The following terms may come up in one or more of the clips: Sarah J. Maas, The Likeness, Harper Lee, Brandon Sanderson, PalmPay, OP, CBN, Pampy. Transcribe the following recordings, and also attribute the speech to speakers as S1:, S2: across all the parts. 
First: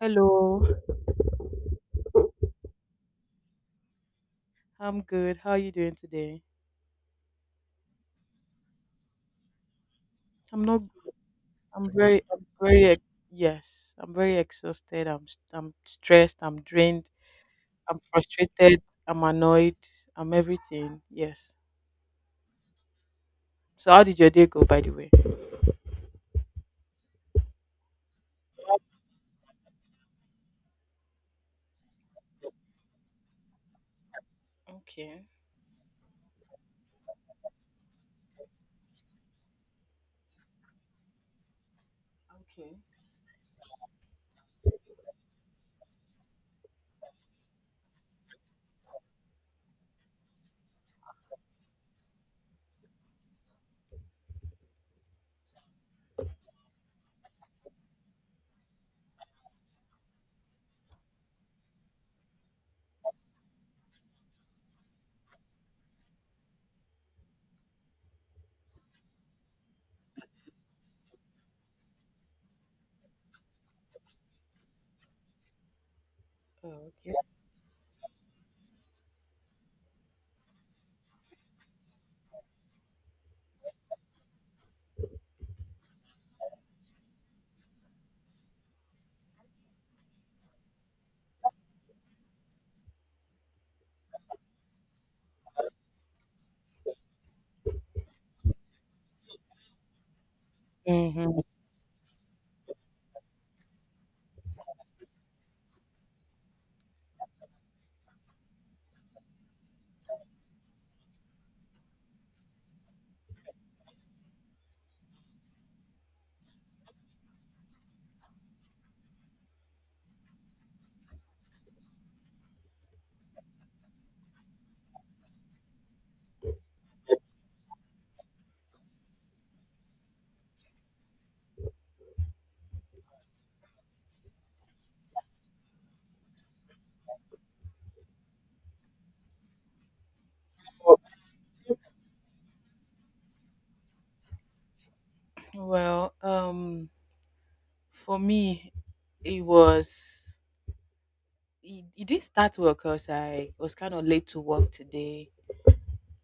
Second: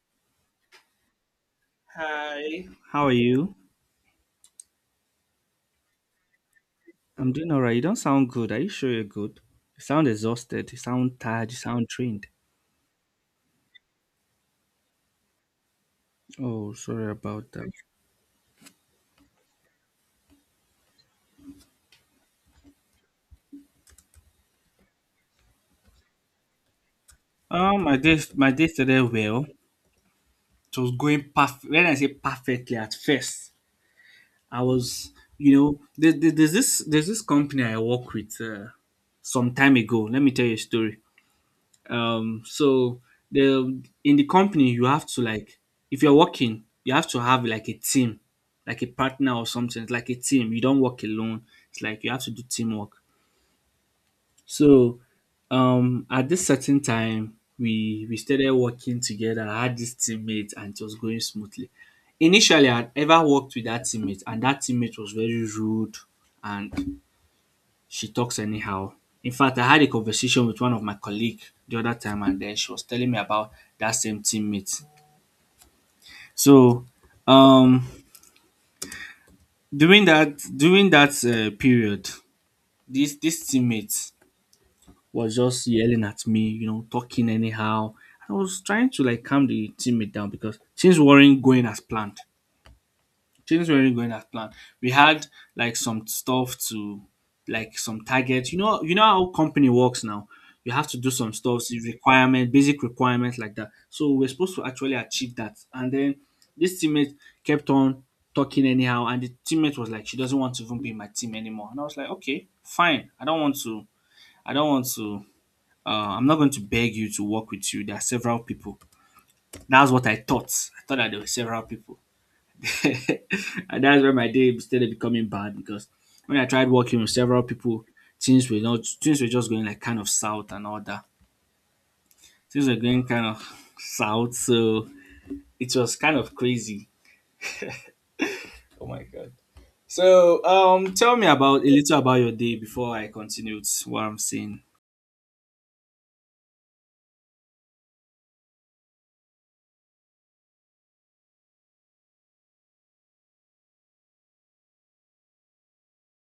S1: Hello.
S2: Hi. How are you?
S1: I'm good. How are you doing today?
S2: I'm doing all right. You don't sound good. Are you sure you're good? You sound
S1: I'm
S2: exhausted. You
S1: not.
S2: sound tired. You
S1: I'm
S2: sound
S1: very.
S2: drained.
S1: I'm very. ex- Yes, I'm very exhausted. I'm stressed. I'm
S2: Oh, sorry
S1: drained.
S2: about that.
S1: I'm frustrated. I'm annoyed. I'm everything. Yes. So, how did your day go, by the way?
S2: My days today well. It was going perfect. When I say perfectly, at first I was,
S1: Okay.
S2: you know, there's this company I work with some time ago. Let me tell you a story. um so
S1: Okay.
S2: the in the company you have to like, if you're working you have to have like a team, like a partner or something. It's like a team, you don't work alone. It's like you have to do teamwork. So, at this certain time we started working together. I had this teammate and it was going smoothly initially. I'd ever worked with that teammate and that teammate was very rude, and she talks anyhow. In fact, I had a conversation with one of my colleague the other time and then she was telling me about that same teammate. So,
S1: Oh, okay.
S2: um during that period, this teammate was just yelling at me, you know, talking anyhow. I was trying to like calm the teammate down because things weren't going as planned. Things weren't really going as planned. We had like some stuff to, like some targets. You know how company works now. You have to do some
S1: Mm-hmm.
S2: stuff, the requirement, basic requirements like that. So we're supposed to actually achieve that. And then this teammate kept on talking anyhow, and the teammate was like, she doesn't want to even be in my team anymore. And I was like, okay, fine. I don't want to. I don't want to. I'm not going to beg you to work with you. There are several people. That's what I thought. I thought that there were several people. And that's where my day started becoming bad because when I tried working with several people, things were not things were just going like kind of south and all that. Things were going kind of south, so it was kind of crazy. Oh my god. So, tell me about a little about your day before I continue with what I'm saying.
S1: Well, um, for me, it was. It didn't start well because I was kind of late to work today.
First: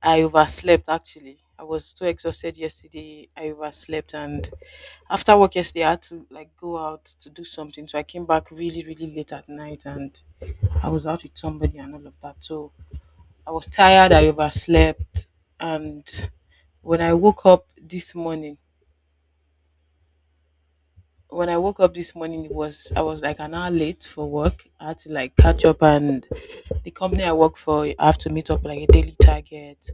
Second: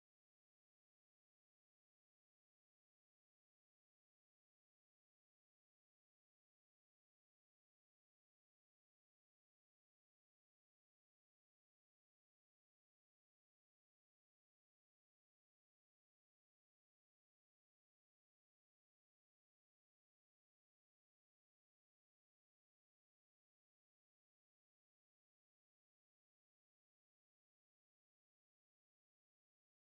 S1: I overslept actually. I was too exhausted yesterday. I overslept, and after work yesterday I had to like go out to do something. So I came back really, really late at night, and I was out with somebody and all of that. So I was tired, I overslept, and when I woke up this morning when I woke up this morning it was I was like an hour late for work. I had to like catch up, and the company I work for I have to meet up like a daily target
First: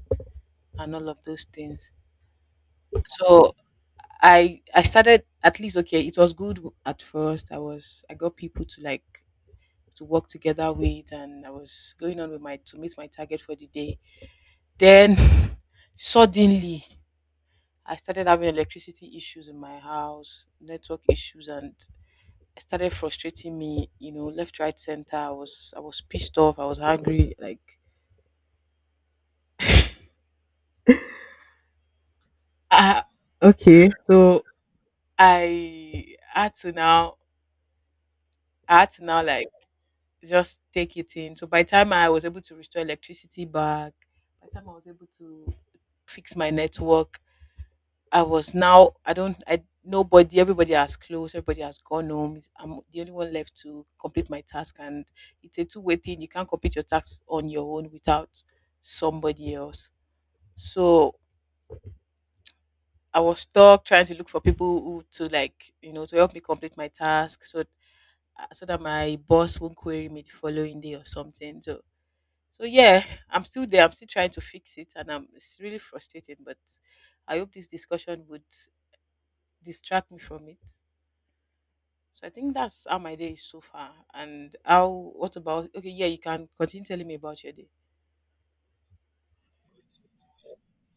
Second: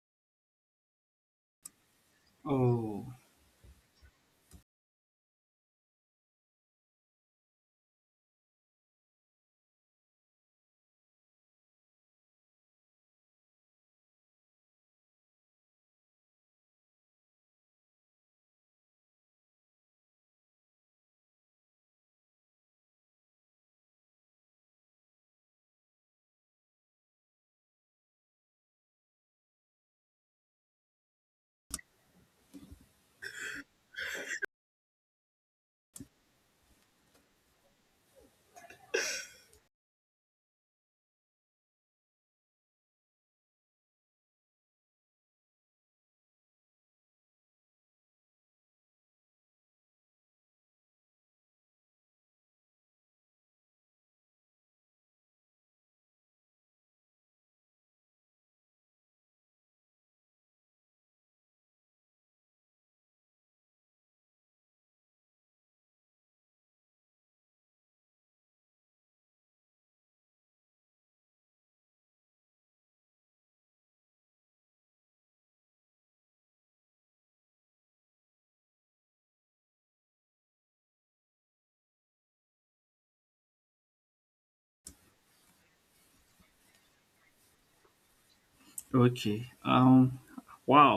S1: and all of those things.
S2: Oh
S1: So I started at least okay, it was good at first. I got people to like to work together with, and I was going on with my to meet my target for the day. Then suddenly I started having electricity issues in my house, network issues, and it started frustrating me, you know, left, right, center. I was pissed off, I was angry, like ah okay. So I had to now I had to now like just take it in. So by the time I was able to restore electricity back, by the time I was able to fix my network, I was now I don't I nobody everybody has closed, everybody has gone home. It's- I'm the only one left to complete my task, and it's a two-way thing. You can't complete your tasks on your own without somebody else. So I was stuck trying to look for people who to like, you know, to help me complete my task so that my boss won't query me the following day or something. So yeah, I'm still there. I'm still trying to fix it, and I'm it's really frustrating. But I hope this discussion would distract me from it. So I think that's how my day is so far. And how? What about? Okay, yeah, you can continue telling me about your day.
S2: okay. Wow.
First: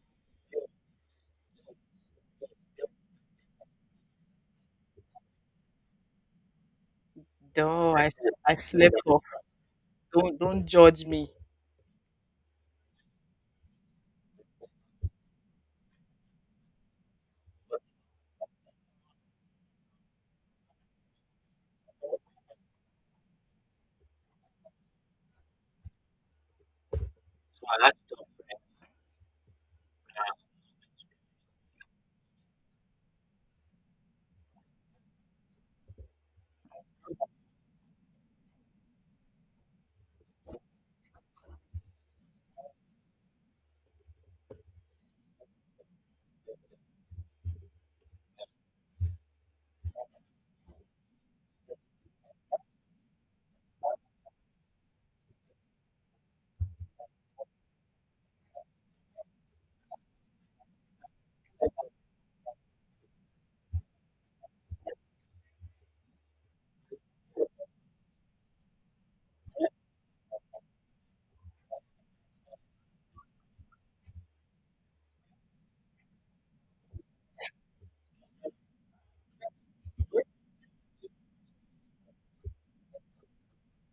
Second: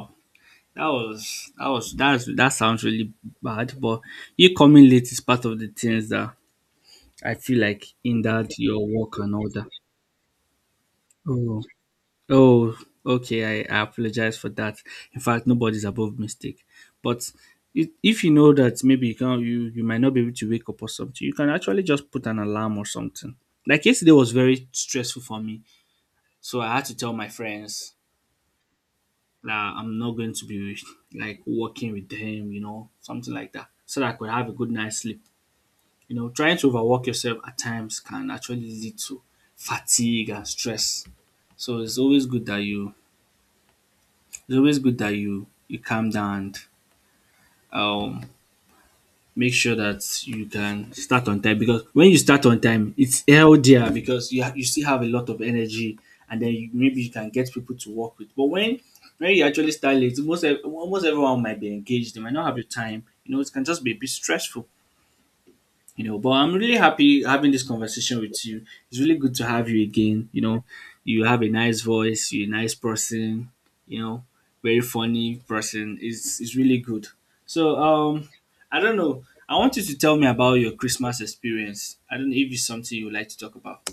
S2: That was that's that sounds really bad, but you coming late is part of the things that I feel like
S1: No,
S2: in that
S1: I
S2: your
S1: slept
S2: work
S1: off.
S2: and all that.
S1: Don't judge me.
S2: Oh, oh, okay. I apologize for that. In fact, nobody's above mistake. But, if you know that maybe you can, you might not be able to wake up or something, you can actually just put an alarm or something. Like yesterday was very stressful for me, so I had to tell my friends that I'm not going to be like working with them, you know, something like that, so that I could have a good night's sleep. You know, trying to overwork yourself at times can actually lead to fatigue and stress. So it's always good that you it's always good that you calm down and um make sure that you can start on time, because when you start on time it's healthier because you you still have a lot of energy and then you, maybe you can get people to work with. But when you actually start late, most almost everyone might be engaged. They might not have the time. You know, it can just be a bit stressful. You know, but I'm really happy having this conversation with you. It's really good to have you again, you know. You have a nice voice, you're a nice person, you know, very funny person. It's really good. So, I don't know, I want you to tell me about your Christmas experience. I don't know if it's something you would like to talk about.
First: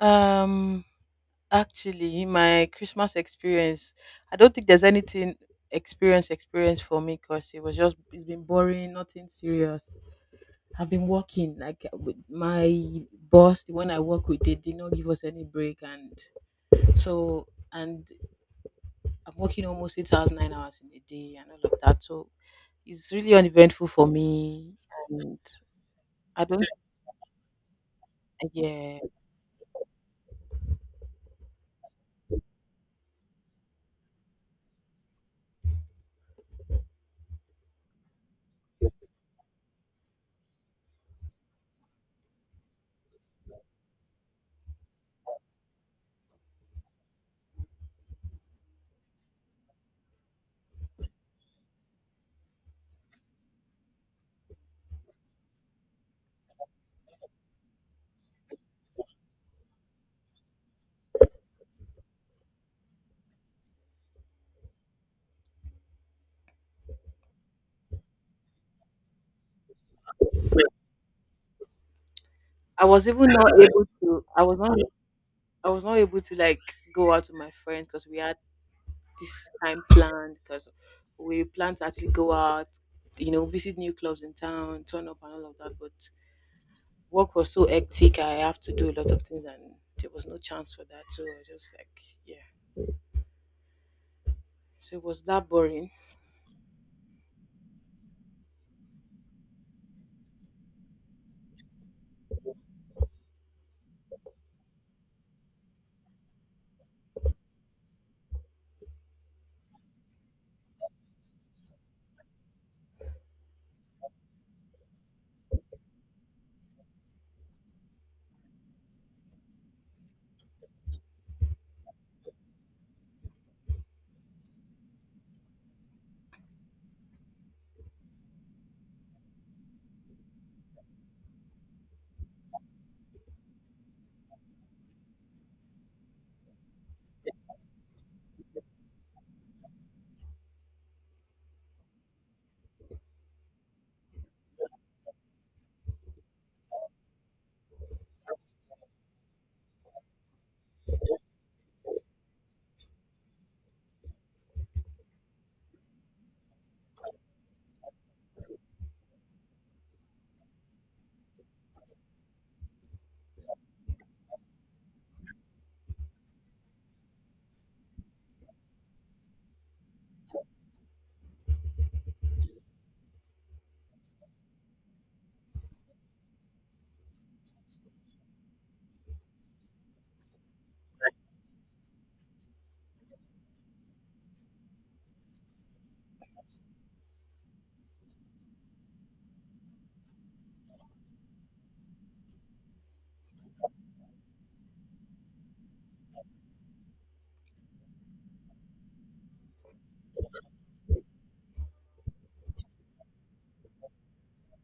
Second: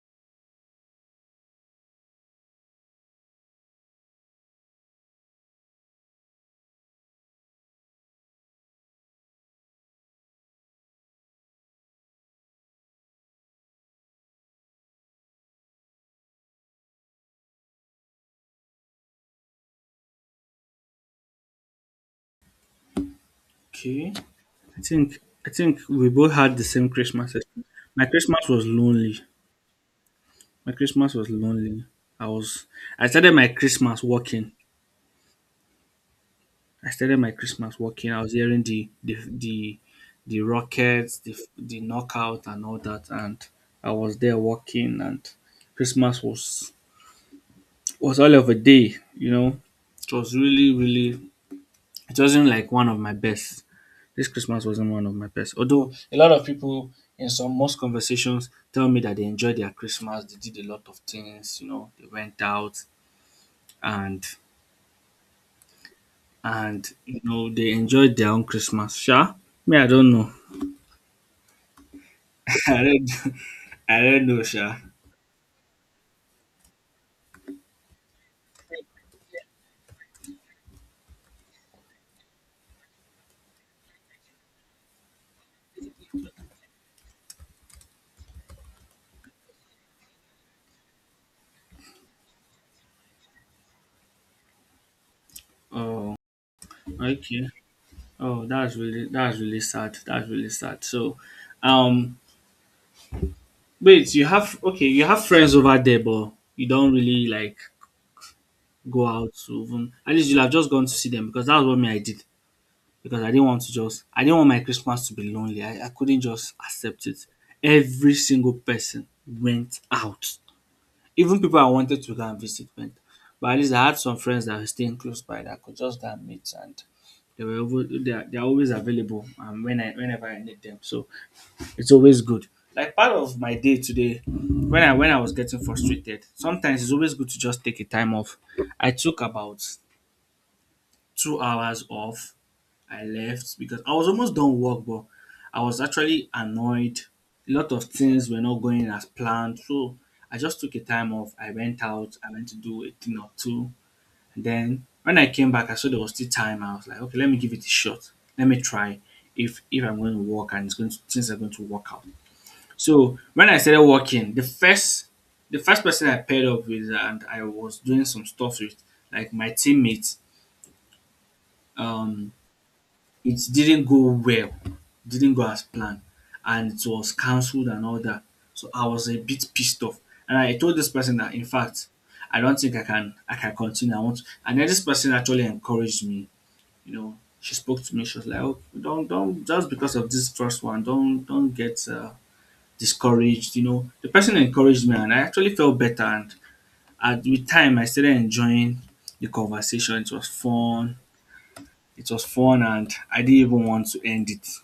S1: Um, Actually, my Christmas experience, I don't think there's anything experience for me because it was just it's been boring, nothing serious. I've been working like with my boss, the one I work with, they did not give us any break, and so and I'm working almost 8 hours 9 hours in a day and all of that, so it's really uneventful
S2: Okay.
S1: for me.
S2: I think,
S1: And
S2: I think we both
S1: I
S2: had the
S1: don't
S2: same Christmas. My Christmas was
S1: yeah,
S2: lonely. My Christmas was lonely. I was, I started my Christmas working. I started my Christmas walking. I was hearing the rockets, the knockout, and all that, and I was there walking, and Christmas was all of a day. You know, it was really really. It wasn't like one of my best. This Christmas wasn't one of my best. Although a lot of people in some most conversations tell me that they enjoyed their Christmas. They did a lot of things. You know, they went out, and and you know they enjoyed their own Christmas. Sure, me I don't know. I
S1: I was
S2: don't,
S1: even not able
S2: I
S1: to
S2: don't know,
S1: I was
S2: Sha.
S1: not I was not able to like go out with my friends because we had this time planned, because we planned to actually go out, you know, visit new clubs in town, turn up and all of that. But work was so hectic. I have to do a lot of things, and there was no chance for that. So I just like, yeah. So it was that boring.
S2: Oh, okay. Oh, that's really, that's really sad. That's really sad. So, um, wait, you have, okay, you have friends over there, but you don't really like go out to even. At least you'll have just gone to see them because that's what me I did. Because I didn't want to just, I didn't want my Christmas to be lonely. I couldn't just accept it. Every single person went out. Even people I wanted to go and visit went. But at least I had some friends that were staying close by that I could just go and meet, and they were able, they are always available and when I whenever I need them. So it's always good. Like part of my day today, when I was getting frustrated, sometimes it's always good to just take a time off. I took about 2 hours off. I left because I was almost done work, but I was actually annoyed. A lot of things were not going as planned. So I just took a time off. I went out, I went to do a thing or two. And then when I came back, I saw there was still time. I was like, okay, let me give it a shot. Let me try if I'm going to work and it's going to, things are going to work out. So when I started working, the first person I paired up with and I was doing some stuff with, like my teammates, um it didn't go well, didn't go as planned, and it was cancelled and all that. So I was a bit pissed off, and I told this person that in fact I don't think I can continue. I want, to. And then this person actually encouraged me. You know, she spoke to me. She was like, "Oh, don't just because of this first one, don't get discouraged." You know, the person encouraged me, and I actually felt better. And at with time, I started enjoying the conversation. It was fun. It was fun, and I didn't even want to end it.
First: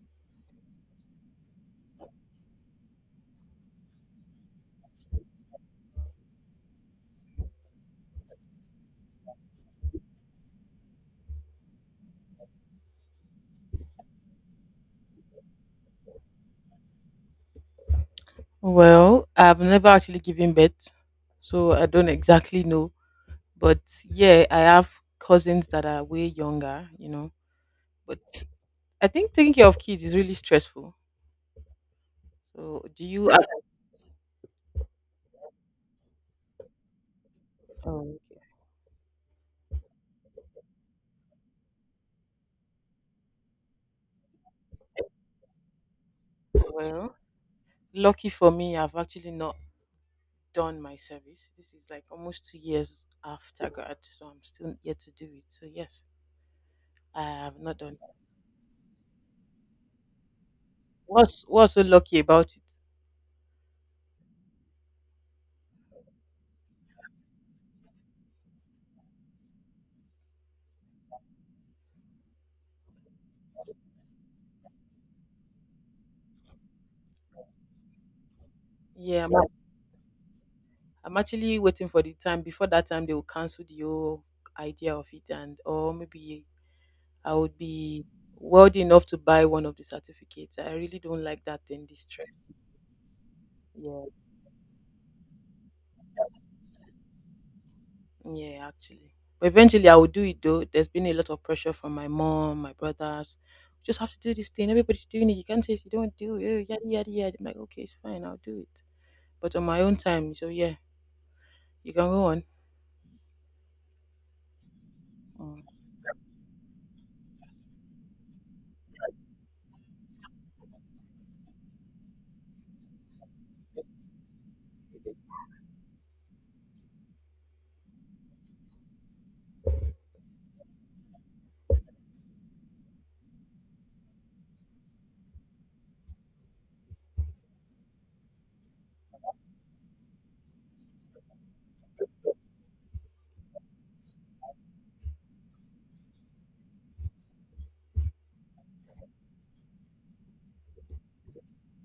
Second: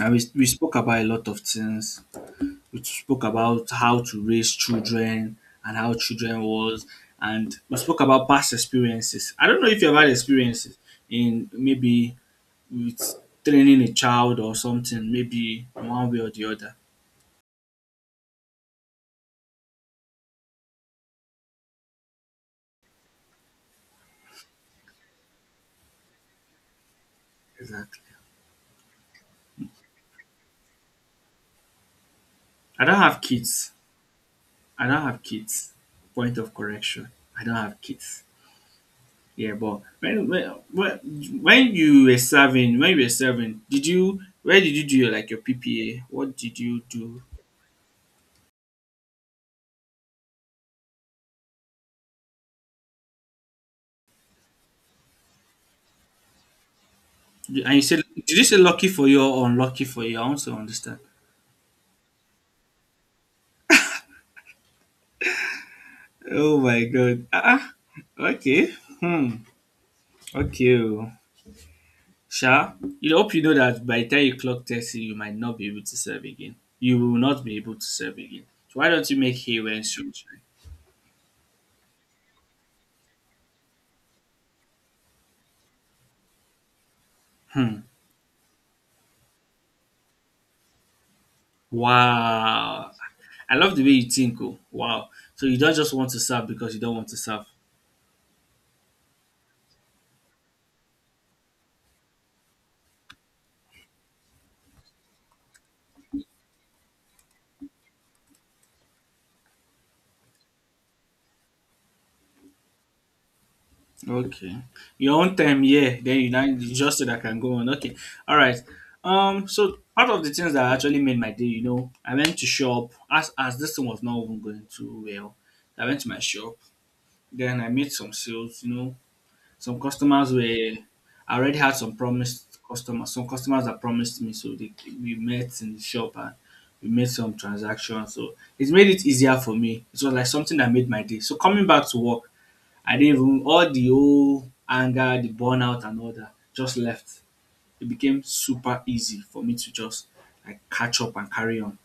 S2: And we spoke about a lot of things. We spoke about how to raise children and how children was, and we spoke about past experiences. I don't know if you've had experiences in maybe with training a child or something, maybe in one way or the other.
S1: Well, I've never actually given birth, so I don't exactly know. But yeah, I have cousins that are way younger, you know.
S2: Exactly.
S1: But I think taking care of kids is really stressful.
S2: I
S1: So
S2: don't
S1: do
S2: have
S1: you? act-
S2: kids. I don't have kids. Point of correction. I don't have
S1: Um,
S2: kids. Yeah, but when you were serving, when you were serving, did you, where did you do your like your PPA? What did you
S1: well,
S2: do?
S1: lucky for me, I've actually not done my service. This is like almost 2 years after grad, so I'm still yet to do it. So yes, I have
S2: And
S1: not
S2: you
S1: done.
S2: said, did you say lucky for you or unlucky for you? I want to understand.
S1: What's so lucky about it?
S2: Oh my god. Ah, ah, okay. Hmm. Okay, oh. Sha, you hope you know that by the time you clock 30, you might not be able to serve again. You will not be able to serve again. So why don't you
S1: Yeah, I'm,
S2: make
S1: ac-
S2: hay when sunshine?
S1: I'm actually waiting for the time. Before that time, they will cancel the whole idea of it, and or maybe I would
S2: Hmm.
S1: be wealthy enough to buy one of the certificates. I really don't like that in this trend.
S2: Wow. I love the way
S1: Yeah,
S2: you think. Oh. Wow. So you don't just want to serve because you don't want to serve.
S1: yeah, actually. But eventually, I will do it though. There's been a lot of pressure from my mom, my brothers. Just have to do this thing. Everybody's doing it. You can't say if you don't do it. Oh, yada yada yada. I'm like, okay, it's fine. I'll do it. But on my own time. So yeah, you can go on.
S2: Okay. Your own
S1: Mm.
S2: time, yeah. Then you now it's just so that I can go on. Okay. All right. So part of the things that actually made my day, you know, I went to shop as this thing was not even going too well. I went to my shop. Then I made some sales. You know, some customers were. I already had some promised customers. Some customers that promised me. So they, we met in the shop and we made some transactions. So it made it easier for me. It was like something that made my day. So coming back to work. I didn't even, all the old anger, the burnout and all that just left. It became super easy for me to just like catch up and carry on.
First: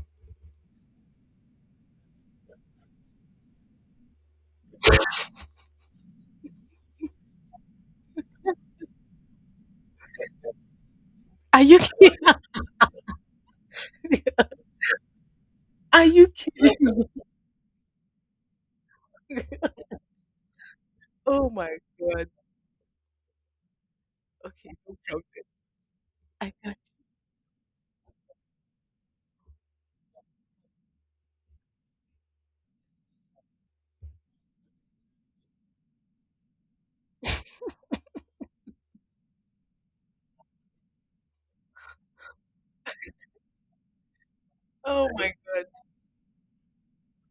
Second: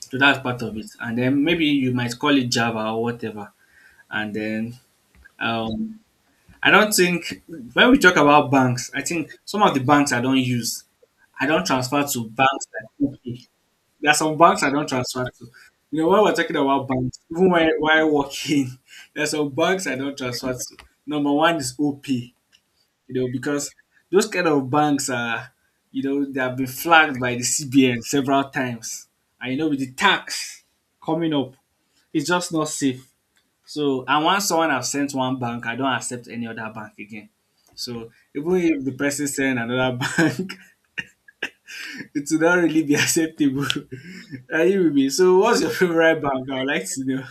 S2: So that's part of it. And then maybe you might call it Java or whatever. And then um I don't think, when we talk about banks, I think some of the banks I don't use, I
S1: Are
S2: don't
S1: you?
S2: transfer to banks like okay. There are some banks I don't transfer to. You
S1: Are
S2: know, when
S1: you
S2: we're talking
S1: kidding
S2: about
S1: me?
S2: banks, even while working, there are some banks I don't transfer to. Number
S1: Oh
S2: one is
S1: my god.
S2: OP. Because those kind of
S1: Okay, no
S2: banks
S1: problem.
S2: are, they
S1: I
S2: have been
S1: got you.
S2: flagged by the CBN several times. With the tax coming up, it's just not safe. So, and once someone has sent one bank, I don't accept any other bank again. So, even if the person send another bank, it will not really be acceptable. Are you with me?
S1: Oh my
S2: So, what's
S1: god.
S2: your favorite bank? I would like to know.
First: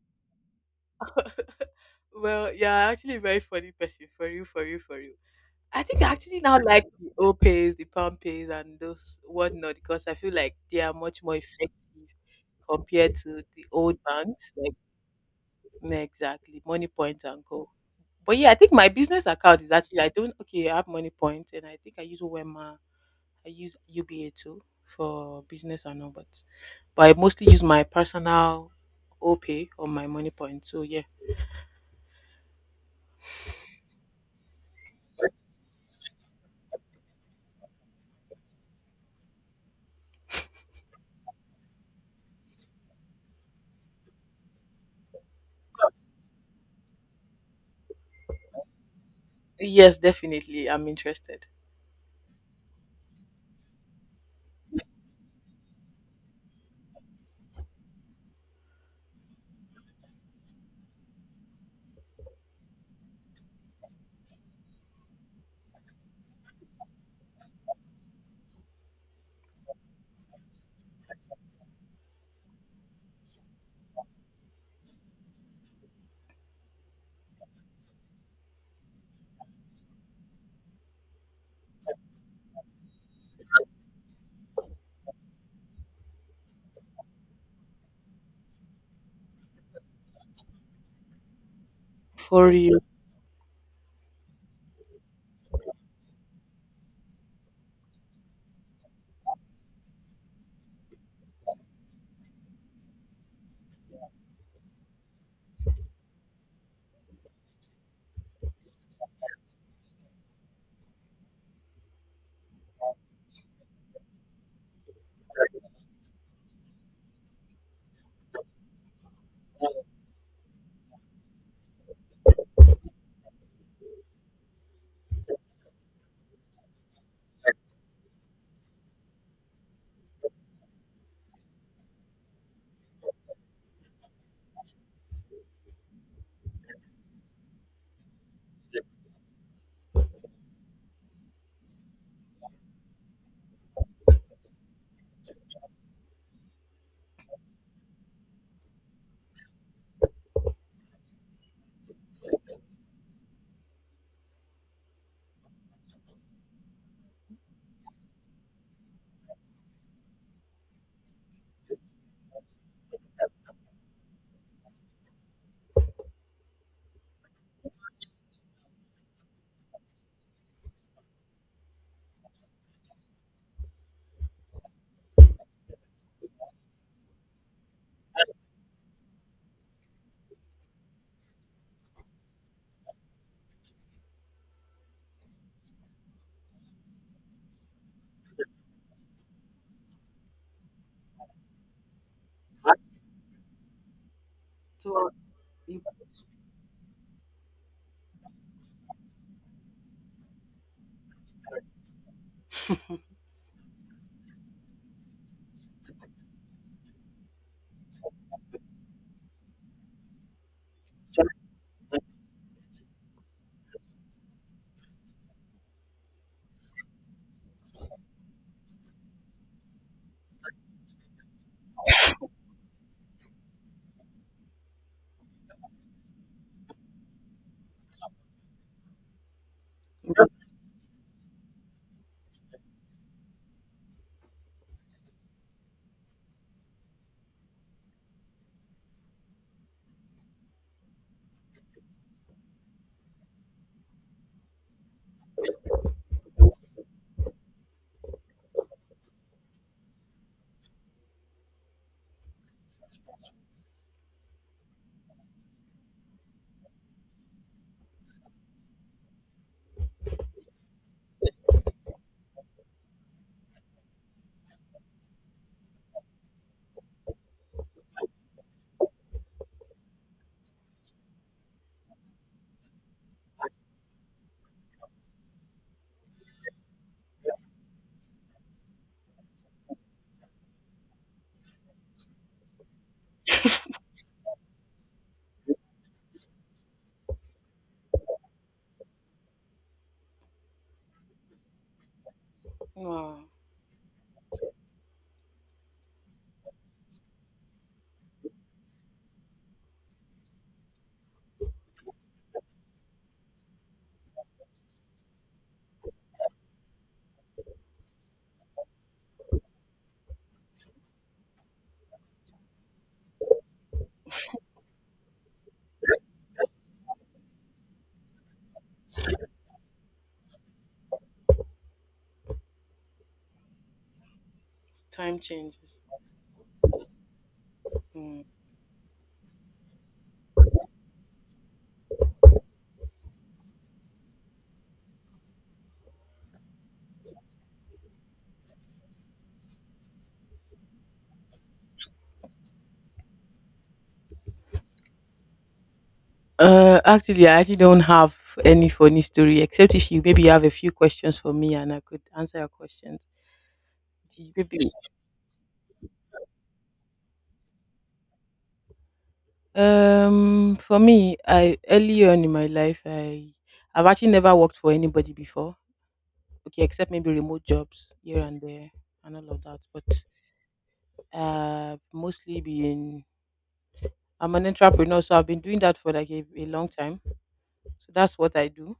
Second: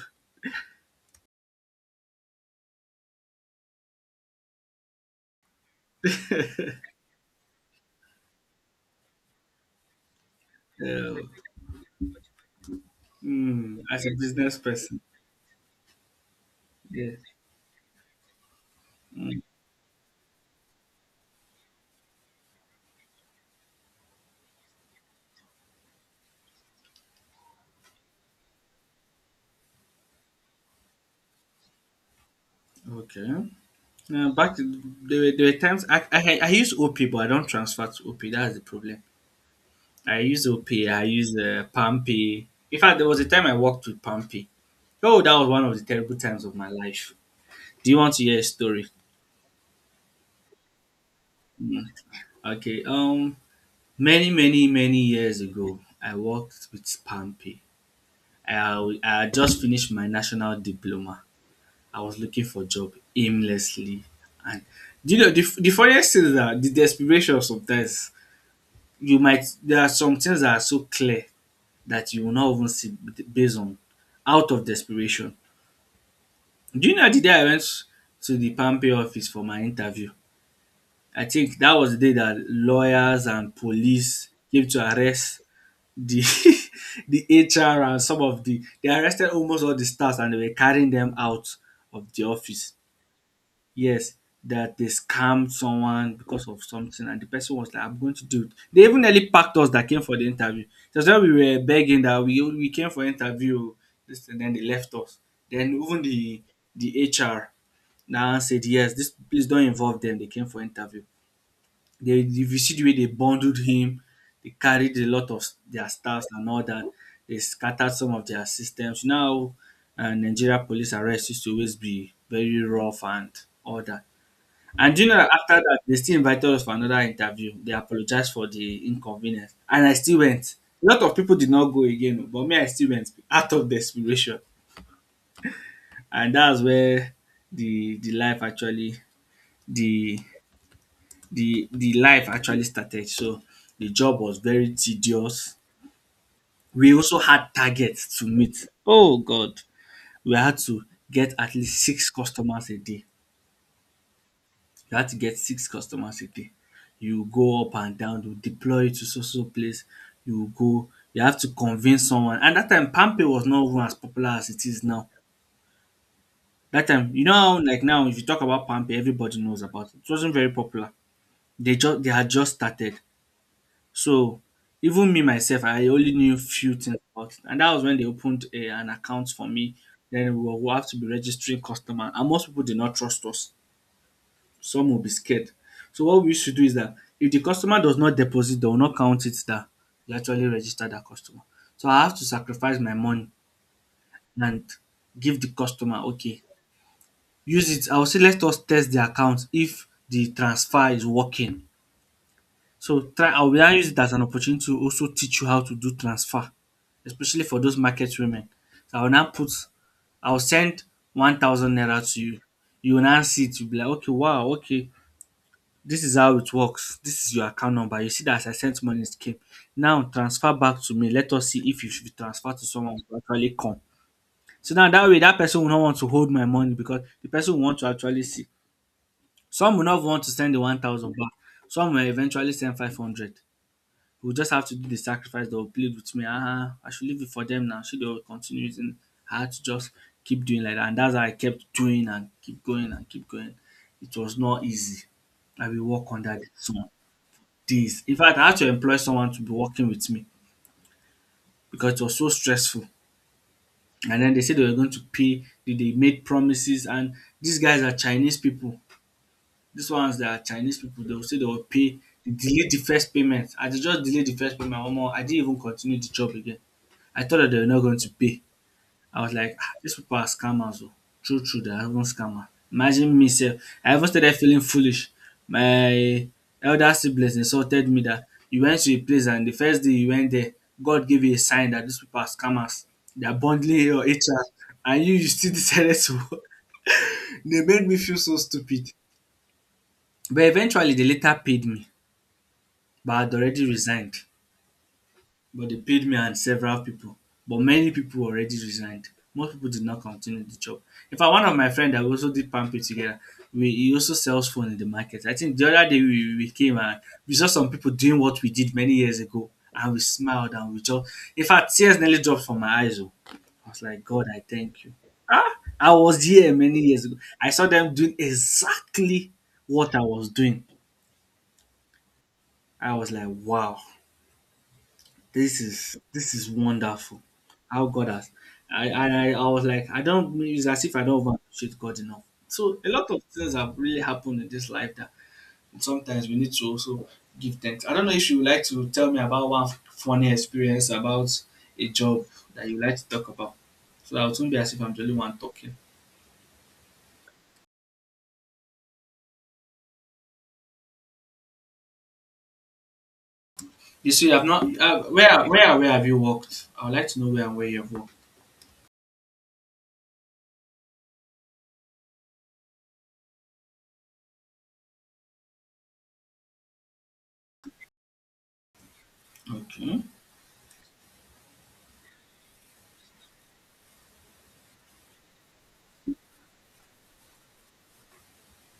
S1: Well, yeah, actually a very funny person for you, for you, for you. I think I actually now like the O pays, the pound pays and those whatnot because I feel like they are
S2: Yeah.
S1: much more effective compared to the
S2: Hmm,
S1: old
S2: as a
S1: banks.
S2: business
S1: Like
S2: person.
S1: yeah, exactly. Money
S2: Yeah.
S1: points and go. But yeah, I think my business account is actually I don't okay, I have money points, and I think I use Wema. I use UBA too for business and all, but I mostly use my personal OPay or my money point. So yeah.
S2: Okay. Yeah, back there were times I use OP, but I don't transfer to OP. That's the problem. I use OP. I use Pampy. In fact, there was a time I worked with Pampy. Oh, that was one of the terrible times of my life. Do you want to hear a story?
S1: Yes, definitely. I'm interested.
S2: Mm. Okay. Many many many years ago, I worked with Pampy. I I had just finished my national diploma. I was looking for a job aimlessly, and do you know the funniest thing is that the desperation sometimes, you might there are some things that are so clear that you will not even see based on, out of desperation. Do you know the day I went to the Pampe office for my interview? I think that was the day that lawyers and police came to arrest the the HR, and some of the they arrested almost all the stars, and they were carrying them out of the
S1: For
S2: office.
S1: real.
S2: Yes, that they scammed someone because of something, and the person was like, "I'm going to do it." They even nearly packed us that came for the interview. That's why we were begging that we came for interview. This, and then they left us. Then even the HR now said, "Yes, this, please don't involve them. They came for interview." They, if you see the way they bundled him, they carried a lot of their staffs and all that. They scattered some of their systems. You know how, Nigeria police arrest used to always be very rough and all that. And do you know that after that, they still invited us for another interview. They apologized for the inconvenience. And I still went. A lot of people did not go again, oh, but me, I still went out of desperation. And that's where the the life actually the the life actually started. So the job was very tedious. We also had targets to meet. Oh God. We had to get at least six customers a day. You had to get six customers a day. You go up and down, you deploy it to so place, you go, you have to convince someone. And that time PalmPay was not even as popular as it is now. That time, you know how, like, now if you talk about PalmPay, everybody knows about it. It wasn't very popular. They had just started. So even me myself, I only knew few things about it. And that was when they opened an account for me. Then we will have to be registering customer. And most people did not trust us. Some will be scared. So what we should do is that if the customer does not deposit, they will not count it that you actually registered that customer. So I have to sacrifice my money and give the customer, okay, use it. I'll say, let us test the account if the transfer is working. So try I will now use it as an opportunity to also teach you how to do transfer, especially for those market women. So I will now put I'll send 1,000 naira to you. You will now see it, you'll be like, okay, wow, okay. This is how it works. This is your account number. You see that as I sent money, it came. Now transfer back to me. Let us see if you should transfer to someone who actually come. So now that way, that person will not want to hold my money, because the person will want to actually see. Some will not want to send the 1,000 back. Some will eventually send 500. We'll just have to do the sacrifice. They'll plead with me. Ah, I should leave it for them now. Should they will continue using? I had to just keep doing like that. And that's how I kept doing and keep going and keep going. It was not easy. I will work on that. So days. In fact, I had to employ someone to be working with me because it was so stressful. And then they said they were going to pay. They made promises, and these guys are Chinese people. These ones that are Chinese people, they will say they will pay. They delayed the first payment. I just delayed the first payment. One more. I didn't even continue the job again. I thought that they were not going to pay. I was like, "Ah, these people are scammers. Oh. True, true, they are even scammers. Imagine me, sef. I even started feeling foolish. My elder siblings insulted me that you went to a place, and the first day you went there, God gave you a sign that these people are scammers. They are bundling your HR. And you still decided to." They made me feel so stupid. But eventually, they later paid me, but
S1: Wow.
S2: I'd already resigned. But they paid me and several people. But many people already resigned. Most people did not continue the job. In fact, one of my friend that we also did palm pay together, we he also sells phone in the market. I think the other day we came, and we saw some people doing what we did many years ago, and we smiled, and we just, in fact, tears nearly dropped from my eyes. Oh, I was like, God, I thank you. Ah, I was here many years ago. I saw them doing exactly what I was doing. I was like, wow.
S1: Time
S2: this
S1: changes.
S2: is this is wonderful, how God
S1: Mm.
S2: has, I was like, I don't it's as if I don't even appreciate God enough. So a lot of things have really happened in this life that sometimes we need to also give thanks. I don't know if you would like to tell me about one funny experience about a job that you like to talk about, so that it won't be as if I'm the only one talking.
S1: Actually, I actually don't have any funny story, except if you maybe have a few questions for me and I could answer your questions.
S2: You see, I've
S1: Maybe.
S2: not, where have you worked? I would like to know where and where you've worked.
S1: For me, I early on in my life, I I've actually never worked for anybody before. Okay, except maybe remote jobs here and there and all of that. But
S2: Okay.
S1: mostly being I'm an entrepreneur, so I've been doing that for like a long time, so that's what I do.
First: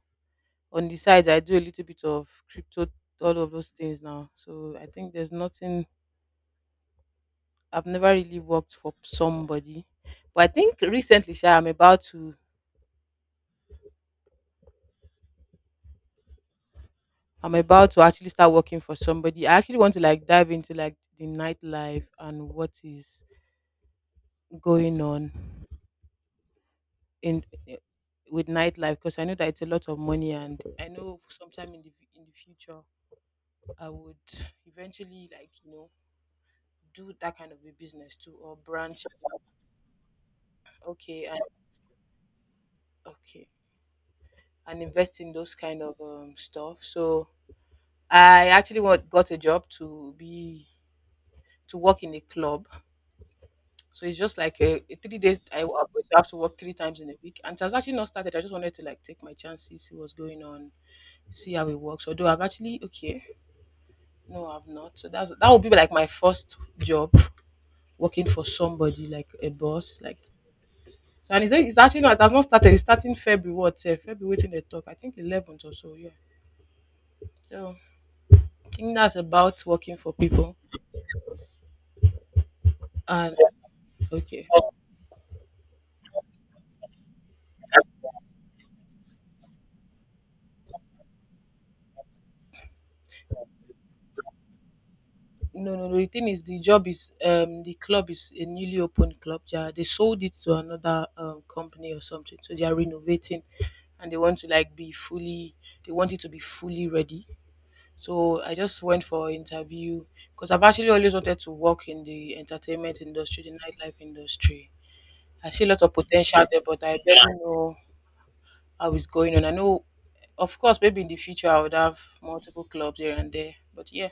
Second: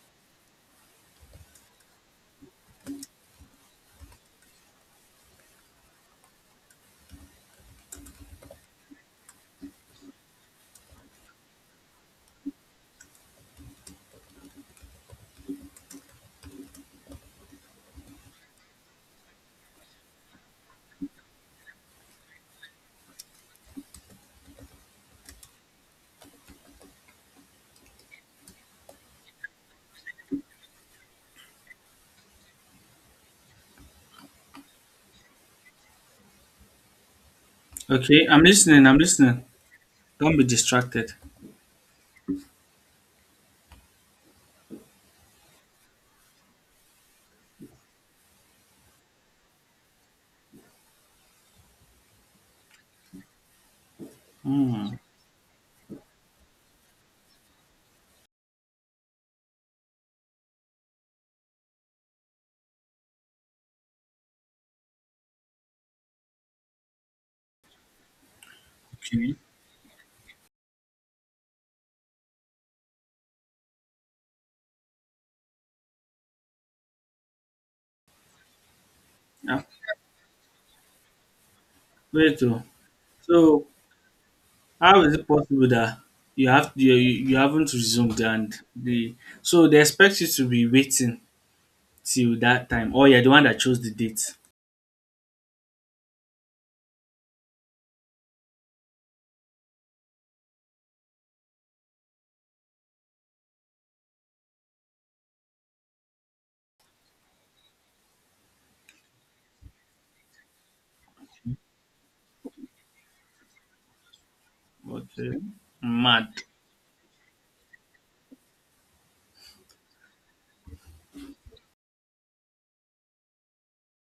S1: On the side I do a little bit of crypto, all of those things now. So I think there's nothing, I've never really worked for somebody. But I think recently, sha, I'm about to actually start working for somebody. I actually want to like dive into like the nightlife and what is going on in with nightlife, because I know that it's a lot of money, and I know sometime in the future I would eventually, like you know, do that kind of a business
S2: Okay,
S1: too
S2: I'm
S1: or
S2: listening. I'm
S1: branch out.
S2: listening. Don't be distracted.
S1: Okay, and okay, and invest in those kind of stuff. So got a job to be to work in a club. So it's just like a 3 days. I'm going to have to work three times in a week, and it has actually not started. I just wanted to like take my chances, see what's going on, see how it works. Although I've actually okay no I've not, so that's, that would be like my first job working for somebody, like
S2: Okay.
S1: a boss like. So and it's actually not, it has not started. It's starting February what sef? February wetin the talk? I think 11th or so. Yeah. So I think that's about working for people.
S2: Very true.
S1: And
S2: So
S1: okay,
S2: how is it possible that you haven't resumed, and the so they expect you to be waiting till that time? Oh, you're the one that chose the date.
S1: no. The thing is, the job is the club is a newly opened club. They sold it to another company or something. So they are renovating, and they want to like be fully. They want it to be fully ready. So I just went for an interview because I've actually always wanted to work in the entertainment industry, the nightlife industry.
S2: Okay.
S1: I see a lot of
S2: Mad.
S1: potential there, but I barely know how it's going on. I know, of course, maybe in the future I would have multiple clubs here and there. But yeah,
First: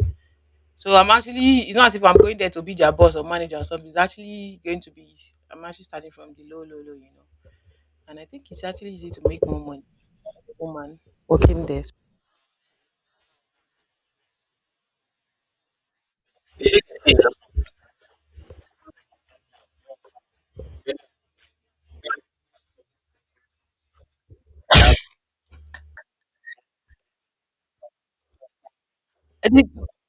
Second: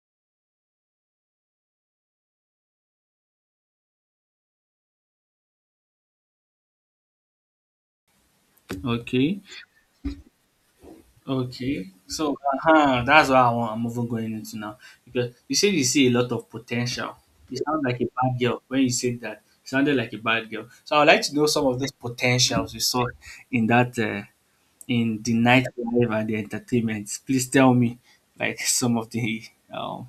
S1: so I'm actually, it's not as if I'm going there to be their boss or manager or something. It's actually going to be, I'm actually starting from the low, low, low, you know. And I think it's actually easy to
S2: Okay.
S1: make more money, woman, working there.
S2: Okay. So that's what I want. I'm even going into now, because you said you see a lot of potential.
S1: It
S2: You sound like a bad girl when you said that. You sounded like a bad girl. So I would like to know some of those potentials you saw in that, in the nightlife and the entertainment. Please tell me, like, some of the,
S1: I think,
S2: um,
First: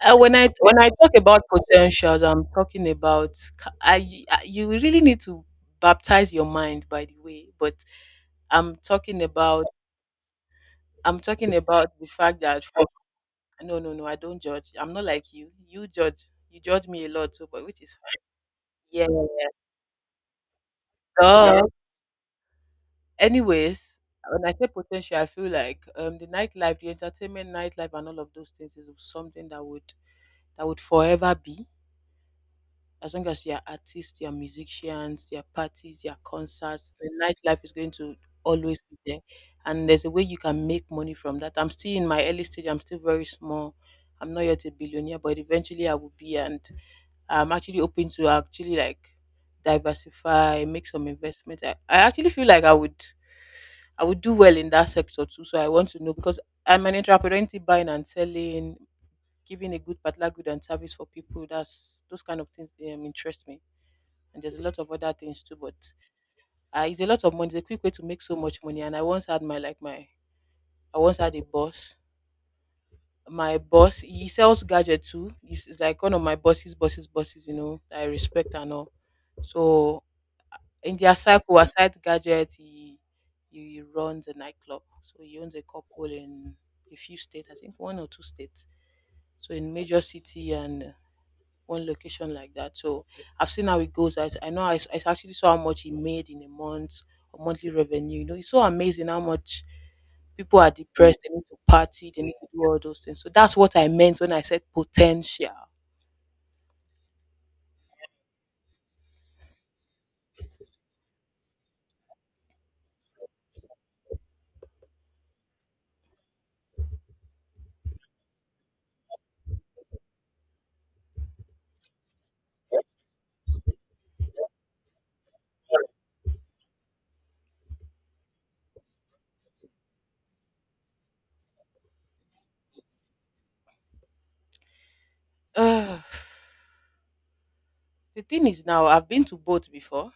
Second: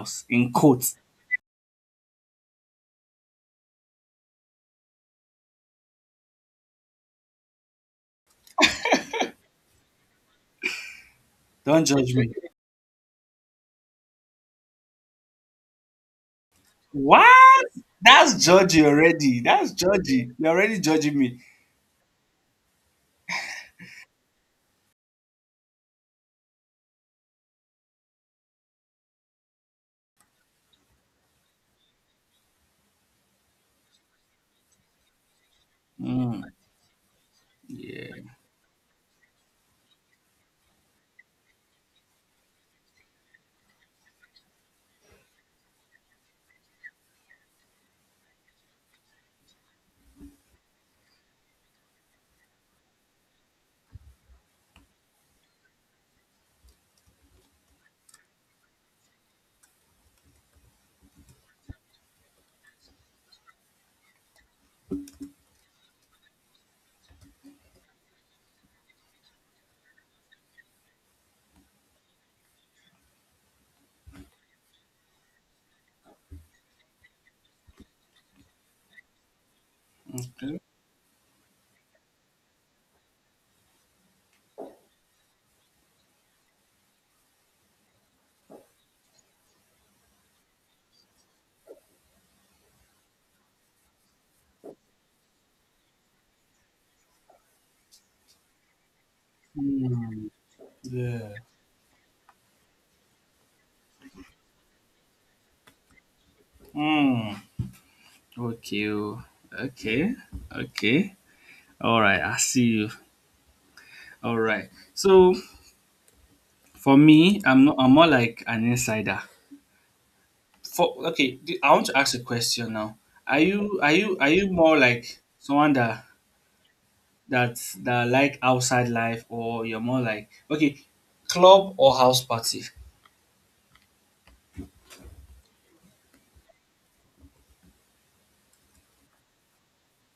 S1: when I
S2: in
S1: when I
S2: quotes.
S1: talk about potentials, I'm talking about ca-, you really need to baptize your mind, by the way. But I'm talking about I'm talking
S2: Don't
S1: about the
S2: judge me.
S1: fact that for no, no, no, I don't judge. I'm not like you. You judge. You judge me a lot too, but
S2: What?
S1: which is fine.
S2: That's judgy
S1: Yeah.
S2: already. That's judgy. You're already judging me.
S1: So, anyways, when I say potential, I feel like the nightlife, the entertainment nightlife and all of those things is something that would forever be. As long as you're artists, you're musicians, their parties, their
S2: Mm,
S1: concerts, the nightlife is going to
S2: yeah.
S1: always be there. And there's a way you can make money from that. I'm still in my early stage, I'm still very small. I'm not yet a billionaire, but eventually I will be, and I'm actually open to actually like diversify, make some investment. I actually feel like I would do well in that sector too. So I want to know because I'm an entrepreneur into buying and selling, giving a good particular good and service for people. That's those kind of things interest me. And there's a lot of other things too, but it's a lot of money. It's a quick way to make so much money. And I once had my like my I once had a boss. My boss, he sells gadget too. He's like one of my bosses, bosses, bosses. You know, I respect and all. So
S2: Okay.
S1: in their circle, aside gadget, he runs a nightclub. So he owns a couple in a few states, I think one or two states. So in major city and one location like that. So I've seen how it goes. I know, I actually saw how much he made in a month or monthly revenue. You know, it's so amazing how much
S2: Mm,
S1: people are depressed.
S2: yeah.
S1: They need to party. They need to do all those things. So that's what I meant when I said potential.
S2: Mm, okay. Oh, okay. Okay. All right. I see you. All right. So for me, I'm not. I'm more like an insider. For, I want to ask a question now. Are you more like someone that like outside life, or you're more like, okay, club or house party?
S1: Ugh. The thing is now I've been to both before.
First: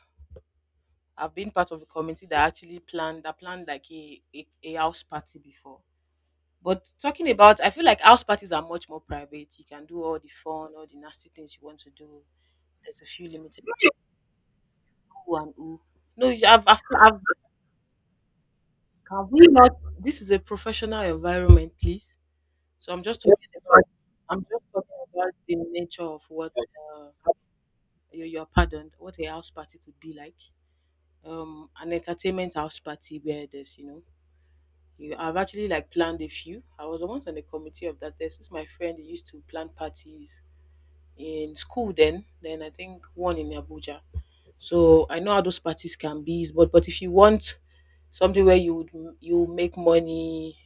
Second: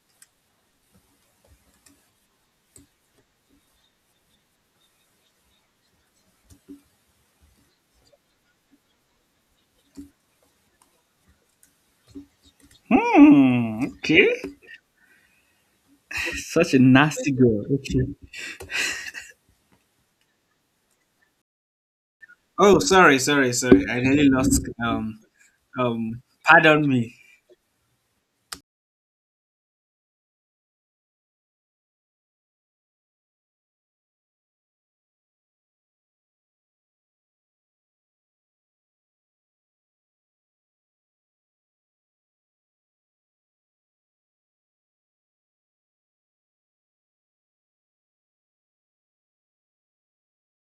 S1: I've been part of the committee that actually planned, that planned like a house party before. But talking about, I feel like house parties are much more private. You can do all the fun, all the nasty things you want to do. There's a few limited
S2: Hmm. Okay.
S1: ooh and ooh. No, you-
S2: Such a nasty girl. Okay.
S1: have we not? This is a professional environment, please.
S2: Oh,
S1: So I'm
S2: sorry,
S1: just
S2: sorry,
S1: talking about,
S2: sorry. I nearly
S1: I'm just
S2: lost.
S1: talking about the nature of what
S2: Pardon me.
S1: you, you're pardoned, what a house party could be like. An entertainment house party where there's, you know, you, I've actually like planned a few. I was once on the committee of that. There's this my friend who used to plan parties in school then. Then I think one in Abuja. So I know how those parties can be, but if you want something where you would you make money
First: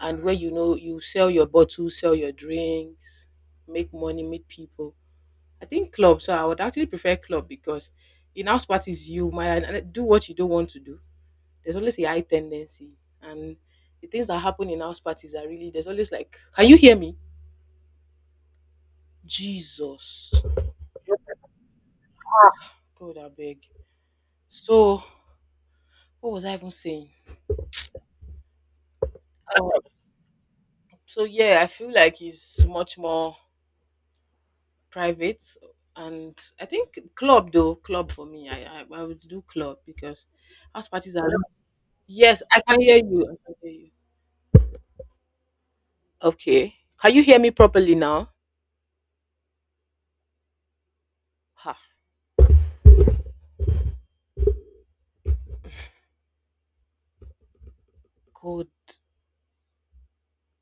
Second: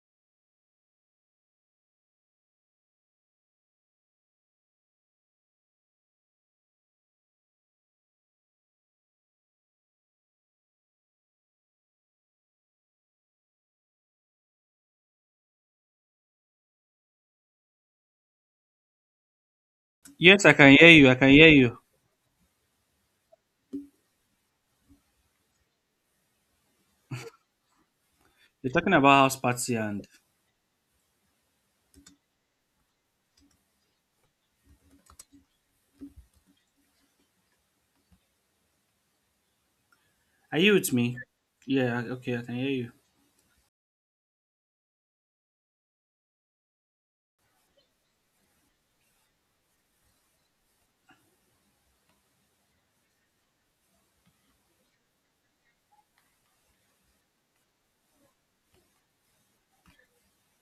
S1: and where you know you sell your bottles, sell your drinks, make money, meet people. I think club. So I would actually prefer club because in house parties you might do what you don't want to do. There's always a high tendency, and the things that happen in house parties are really there's always like, can you hear me? Jesus,
S2: Yes, I can hear you. I can hear you.
S1: God, I beg. So what was I even saying?
S2: You're talking about house party, and
S1: So yeah, I feel like it's much more private, and I think club, though club for me, I would do club because
S2: are you
S1: house
S2: with
S1: parties
S2: me?
S1: are.
S2: Yeah. Okay, I
S1: Yes,
S2: can
S1: I
S2: hear
S1: can
S2: you.
S1: hear you. I can hear you. Okay, can you hear me properly now? Ha,